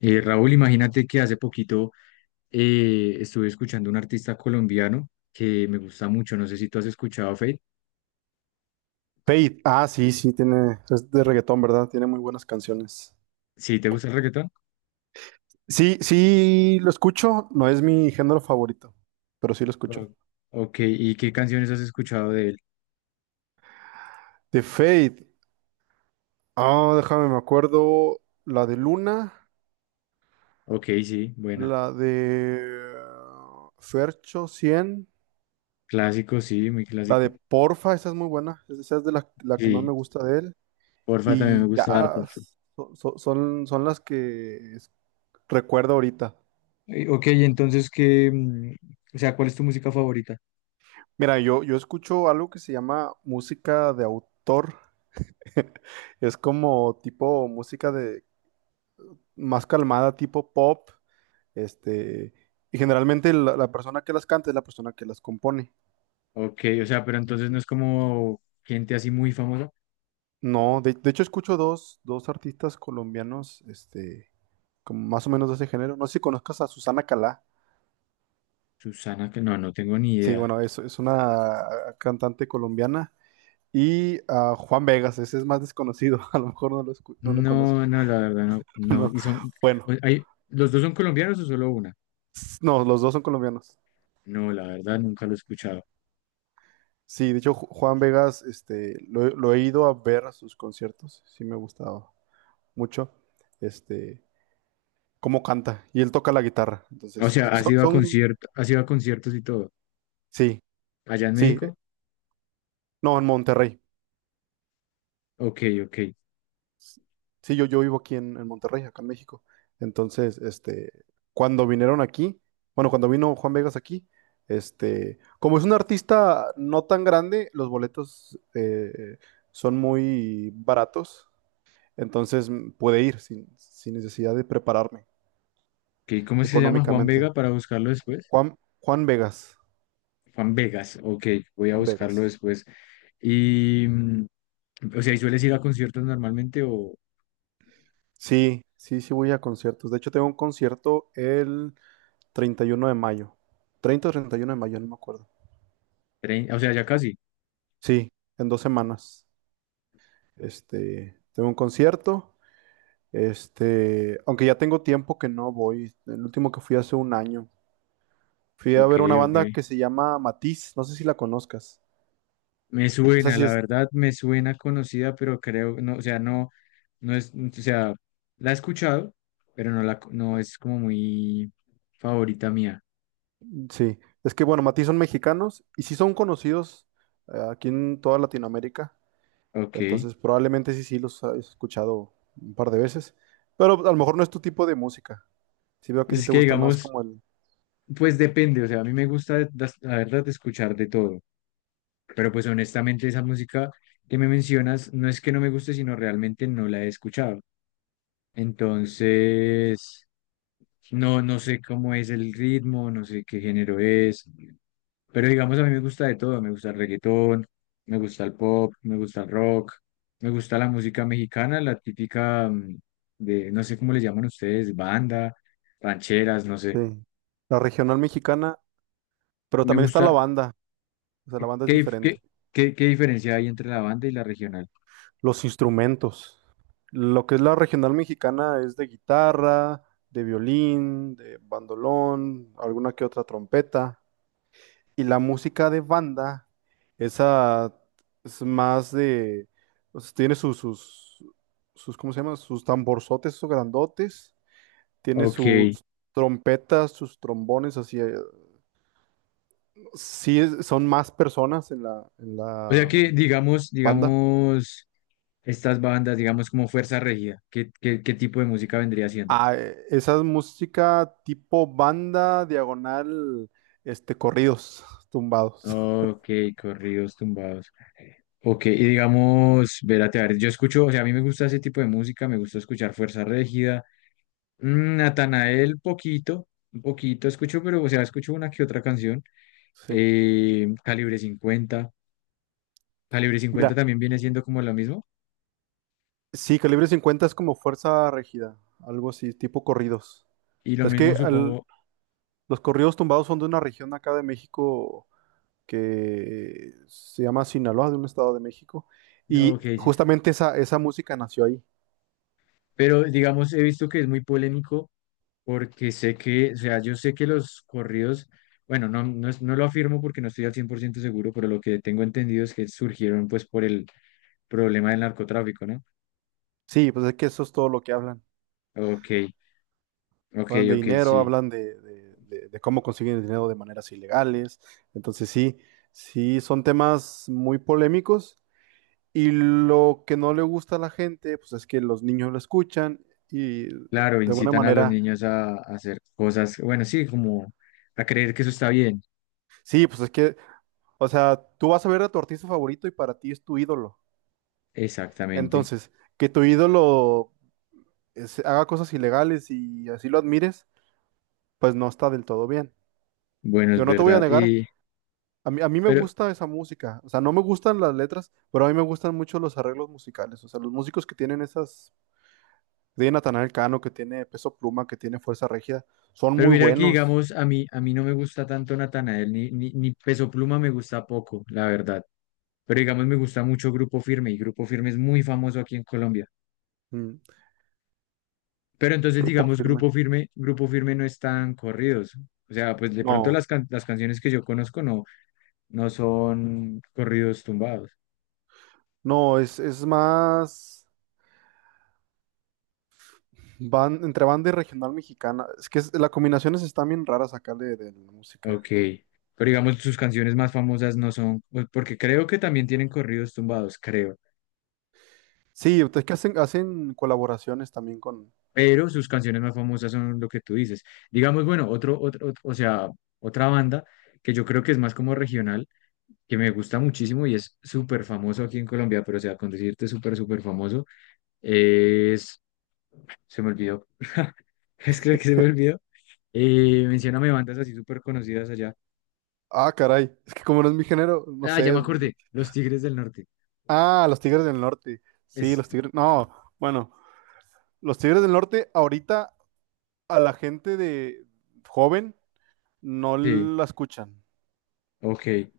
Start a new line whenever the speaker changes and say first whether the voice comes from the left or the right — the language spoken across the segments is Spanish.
left: Raúl, imagínate que hace poquito estuve escuchando un artista colombiano que me gusta mucho. No sé si tú has escuchado a Feid.
right: Fade. Ah, sí, sí, es de reggaetón, ¿verdad? Tiene muy buenas canciones.
left: ¿Sí te gusta el reggaetón?
right: Sí, sí, lo escucho, no es mi género favorito, pero sí lo
left: O-
right: escucho.
left: ok, ¿y qué canciones has escuchado de él?
right: De Fade. Ah, déjame, me acuerdo la de Luna,
left: Ok, sí, buena.
right: la de Fercho 100,
left: Clásico, sí, muy
right: la de
left: clásico.
right: Porfa, esa es muy buena, esa es de la que más
left: Sí,
right: me gusta de él.
left: porfa, también me
right: Y ya,
left: gusta harto.
right: son las que recuerdo ahorita.
left: Ok, entonces, ¿qué? O sea, ¿cuál es tu música favorita?
right: Mira, yo escucho algo que se llama música de autor. Es como tipo música de más calmada, tipo pop, este, y generalmente la persona que las canta es la persona que las compone.
left: Ok, o sea, pero entonces no es como gente así muy famosa.
right: No, De hecho escucho dos artistas colombianos, como más o menos de ese género. No sé si conozcas a Susana Calá.
left: Susana, que no, no tengo ni
right: Sí,
left: idea.
right: bueno, es una cantante colombiana. Y a Juan Vegas, ese es más desconocido, a lo mejor no lo conoces.
left: No, no, la verdad, no, no.
right: No.
left: Y son,
right: Bueno,
left: hay, ¿los dos son colombianos o solo una?
right: no, los dos son colombianos.
left: No, la verdad, nunca lo he escuchado.
right: Sí, de hecho, Juan Vegas, lo he ido a ver a sus conciertos, sí me ha gustado mucho, este, cómo canta, y él toca la guitarra.
left: O
right: Entonces,
left: sea, ¿has ido a conciertos, y todo?
right: sí,
left: ¿Allá en
right: sí,
left: México?
right: no, en Monterrey,
left: Ok, ok.
right: sí, yo vivo aquí en Monterrey, acá en México. Entonces, cuando vinieron aquí, bueno, cuando vino Juan Vegas aquí, como es un artista no tan grande, los boletos son muy baratos. Entonces puede ir sin necesidad de prepararme
left: Ok, ¿cómo se llama? Juan
right: económicamente.
left: Vega para buscarlo después.
right: Juan Vegas.
left: Juan Vegas, ok, voy a
right: Juan
left: buscarlo
right: Vegas.
left: después. Y, mm, o sea, ¿y sueles ir a conciertos normalmente o,
right: Sí, sí, sí voy a conciertos. De hecho, tengo un concierto el 31 de mayo. 30 o 31 de mayo, no me acuerdo.
left: o sea, ya casi?
right: Sí, en 2 semanas. Tengo un concierto. Aunque ya tengo tiempo que no voy. El último que fui hace un año. Fui a
left: Ok,
right: ver una
left: ok.
right: banda que se llama Matiz. No sé si la conozcas.
left: Me
right: Esa
left: suena,
right: sí
left: la
right: es.
left: verdad, me suena conocida, pero creo, no, o sea, no, no es, o sea, la he escuchado, pero no la, no es como muy favorita mía.
right: Sí, es que bueno, Matiz son mexicanos y sí son conocidos aquí en toda Latinoamérica,
left: Ok.
right: entonces probablemente sí, sí los has escuchado un par de veces, pero a lo mejor no es tu tipo de música. Sí veo que a
left: Pues
right: ti
left: es
right: te
left: que
right: gusta más
left: digamos,
right: como
left: pues depende, o sea, a mí me gusta, la verdad, de escuchar de todo, pero pues honestamente esa música que me mencionas no es que no me guste, sino realmente no la he escuchado. Entonces, no, no sé cómo es el ritmo, no sé qué género es, pero digamos a mí me gusta de todo, me gusta el reggaetón, me gusta el pop, me gusta el rock, me gusta la música mexicana, la típica, de, no sé cómo le llaman ustedes, banda, rancheras, no sé.
right: sí, la regional mexicana, pero
left: Me
right: también está la
left: gusta,
right: banda, o sea, la banda es
left: ¿qué,
right: diferente.
left: qué, qué diferencia hay entre la banda y la regional?
right: Los instrumentos, lo que es la regional mexicana es de guitarra, de violín, de bandolón, alguna que otra trompeta. Y la música de banda, esa es más de, o sea, tiene sus, ¿cómo se llama? Sus tamborzotes, sus grandotes, tiene
left: Ok,
right: sus trompetas, sus trombones, así, sí son más personas en la, en
left: o sea
right: la
left: que, digamos,
right: banda.
left: estas bandas, digamos, como Fuerza Regida, ¿qué, qué tipo de música vendría siendo?
right: Ah, esa es música tipo banda, diagonal, corridos, tumbados.
left: Ok, corridos tumbados. Ok, y digamos, Vérate, a ver, yo escucho, o sea, a mí me gusta ese tipo de música, me gusta escuchar Fuerza Regida, Natanael, poquito, un poquito escucho, pero, o sea, escucho una que otra canción,
right: Sí.
left: Calibre 50, Calibre 50
right: Mira,
left: también viene siendo como lo mismo,
right: sí, calibre 50 es como fuerza rígida, algo así, tipo corridos.
left: y lo
right: Es que
left: mismo supongo,
right: los corridos tumbados son de una región acá de México que se llama Sinaloa, de un estado de México,
left: ok,
right: y
left: sí.
right: justamente esa música nació ahí.
left: Pero digamos, he visto que es muy polémico porque sé que, o sea, yo sé que los corridos, bueno, no lo afirmo porque no estoy al 100% seguro, pero lo que tengo entendido es que surgieron pues por el problema del narcotráfico, ¿no?
right: Sí, pues es que eso es todo lo que hablan.
left: Ok, ok,
right: Hablan de
left: ok,
right: dinero,
left: sí.
right: hablan de cómo consiguen el dinero de maneras ilegales. Entonces sí, sí, son temas muy polémicos. Y lo que no le gusta a la gente, pues es que los niños lo escuchan y de
left: Claro,
right: alguna
left: incitan a los
right: manera,
left: niños a hacer cosas, bueno, sí, como a creer que eso está bien.
right: sí, pues es que, o sea, tú vas a ver a tu artista favorito y para ti es tu ídolo.
left: Exactamente.
right: Entonces, que tu ídolo haga cosas ilegales y así lo admires, pues no está del todo bien.
left: Bueno, es
right: Yo no te voy a
left: verdad.
right: negar, a mí me
left: Pero,
right: gusta esa música, o sea, no me gustan las letras, pero a mí me gustan mucho los arreglos musicales, o sea, los músicos que tienen esas, que tiene Natanael Cano, que tiene Peso Pluma, que tiene Fuerza Regida, son
left: Pero
right: muy
left: mira que,
right: buenos.
left: digamos, a mí no me gusta tanto Natanael, ni, ni Peso Pluma me gusta poco, la verdad. Pero digamos, me gusta mucho Grupo Firme y Grupo Firme es muy famoso aquí en Colombia.
right: Mm.
left: Pero entonces,
right: Grupo
left: digamos,
right: firme.
left: Grupo Firme, Grupo Firme no están corridos. O sea, pues de pronto
right: No,
left: las, las canciones que yo conozco no, no son corridos tumbados.
right: no, es más van, entre banda y regional mexicana. Es que las combinaciones están bien raras acá de la
left: Ok.
right: música.
left: Pero digamos, sus canciones más famosas no son, pues, porque creo que también tienen corridos tumbados, creo.
right: Sí, es que hacen, hacen colaboraciones también con.
left: Pero sus canciones más famosas son lo que tú dices. Digamos, bueno, otro, o sea, otra banda que yo creo que es más como regional, que me gusta muchísimo y es súper famoso aquí en Colombia, pero o sea, con decirte súper, súper famoso, es, se me olvidó, es que se me olvidó, mencióname bandas así súper conocidas allá.
right: Ah, caray. Es que como no es mi género, no
left: Ah, ya me
right: sé.
left: acordé, Los Tigres del Norte.
right: Ah, los Tigres del Norte. Sí,
left: Es,
right: los Tigres. No, bueno, los Tigres del Norte ahorita a la gente de joven no
left: sí,
right: la escuchan.
left: ok.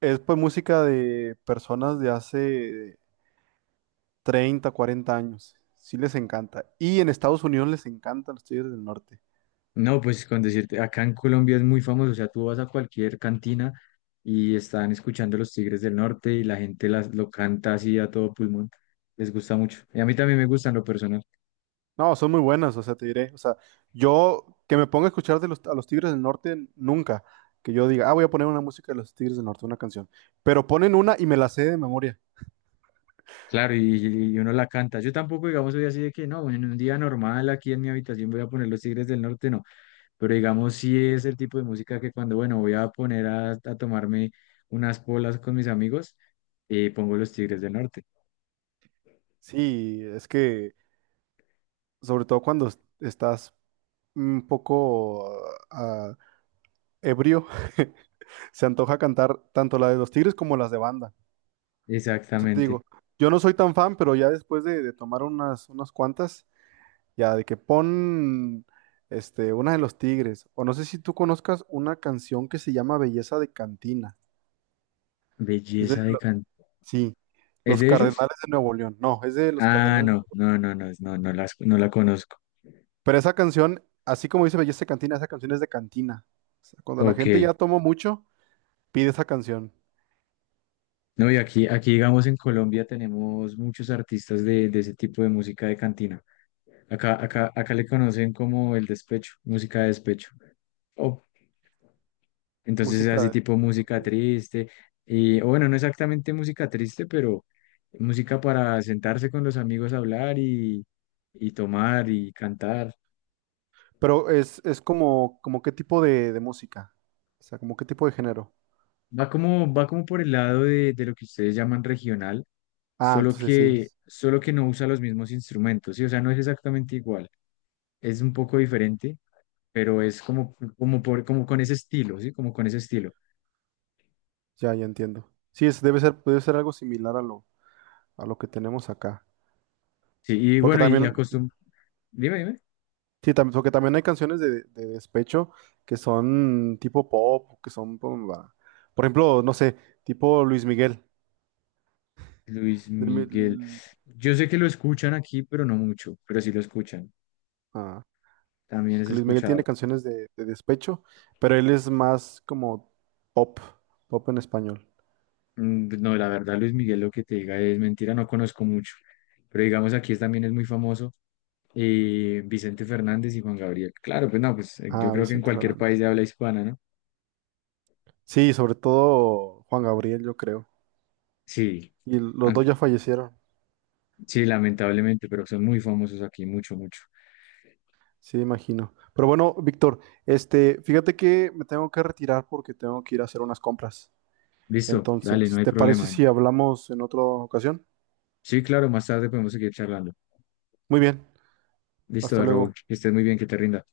right: Es pues música de personas de hace 30 40 años. Sí les encanta. Y en Estados Unidos les encantan los Tigres del Norte.
left: No, pues con decirte, acá en Colombia es muy famoso, o sea, tú vas a cualquier cantina y están escuchando Los Tigres del Norte y la gente lo canta así a todo pulmón, les gusta mucho. Y a mí también me gustan lo personal,
right: No, son muy buenas, o sea, te diré. O sea, yo que me ponga a escuchar a los Tigres del Norte nunca. Que yo diga, ah, voy a poner una música de los Tigres del Norte, una canción. Pero ponen una y me la sé de memoria.
left: claro, y uno la canta. Yo tampoco, digamos, soy así de que no, en un día normal aquí en mi habitación voy a poner Los Tigres del Norte, no, pero digamos, sí es el tipo de música que cuando, bueno, voy a poner a tomarme unas polas con mis amigos, pongo Los Tigres del Norte.
right: Sí, es que, sobre todo cuando estás un poco ah, ebrio, se antoja cantar tanto la de los Tigres como las de banda. O sea, te
left: Exactamente,
right: digo, yo no soy tan fan, pero ya después de tomar unas cuantas. Ya, de que pon una de los Tigres. O no sé si tú conozcas una canción que se llama Belleza de Cantina. Es de
left: belleza de
right: lo-
left: canto.
right: sí,
left: ¿Es
right: Los
left: de ellos?
right: Cardenales de Nuevo León. No, es de los
left: Ah,
right: Cardenales.
left: no, no, no, no, no, no no la conozco.
right: Pero esa canción, así como dice Belleza de Cantina, esa canción es de cantina. O sea, cuando la
left: Ok.
right: gente ya tomó mucho, pide esa canción.
left: No, y aquí, digamos, en Colombia tenemos muchos artistas de ese tipo de música de cantina. Acá, acá le conocen como el despecho, música de despecho. Oh, entonces es
right: Música
left: así
right: de...
left: tipo música triste. Y, o bueno, no exactamente música triste, pero música para sentarse con los amigos a hablar y tomar y cantar.
right: Pero es como, qué tipo de música. O sea, como qué tipo de género.
left: Va como por el lado de lo que ustedes llaman regional,
right: Ah, entonces sí.
left: solo que no usa los mismos instrumentos, ¿sí? O sea, no es exactamente igual, es un poco diferente, pero es como, como, por, como con ese estilo, ¿sí? Como con ese estilo.
right: Ya, ya entiendo. Sí, debe ser algo similar a lo que tenemos acá.
left: Sí, y
right: Porque
left: bueno, y
right: también,
left: acostum... Dime, dime.
right: sí, porque también hay canciones de despecho que son tipo pop, que son, pum, va. Por ejemplo, no sé, tipo Luis Miguel.
left: Luis
right: Luis
left: Miguel.
right: Mi-
left: Yo sé que lo escuchan aquí, pero no mucho, pero sí lo escuchan.
right: ah,
left: También es
right: porque Luis Miguel tiene
left: escuchado.
right: canciones de despecho, pero él es más como pop, pop en español.
left: Pues, no, la verdad, Luis Miguel, lo que te diga es mentira, no conozco mucho. Pero digamos, aquí también es muy famoso Vicente Fernández y Juan Gabriel. Claro, pues no, pues yo
right: Ah,
left: creo que en
right: Vicente
left: cualquier país
right: Fernández.
left: de habla hispana, ¿no?
right: Sí, sobre todo Juan Gabriel, yo creo.
left: Sí,
right: Y los
left: an-
right: dos ya fallecieron,
left: sí, lamentablemente, pero son muy famosos aquí, mucho, mucho.
right: sí, imagino. Pero bueno, Víctor, fíjate que me tengo que retirar porque tengo que ir a hacer unas compras.
left: Listo,
right: Entonces,
left: dale, no hay
right: ¿te parece
left: problema.
right: si hablamos en otra ocasión?
left: Sí, claro, más tarde podemos seguir charlando.
right: Muy bien, hasta
left: Listo, Raúl,
right: luego.
left: que estés muy bien, que te rinda.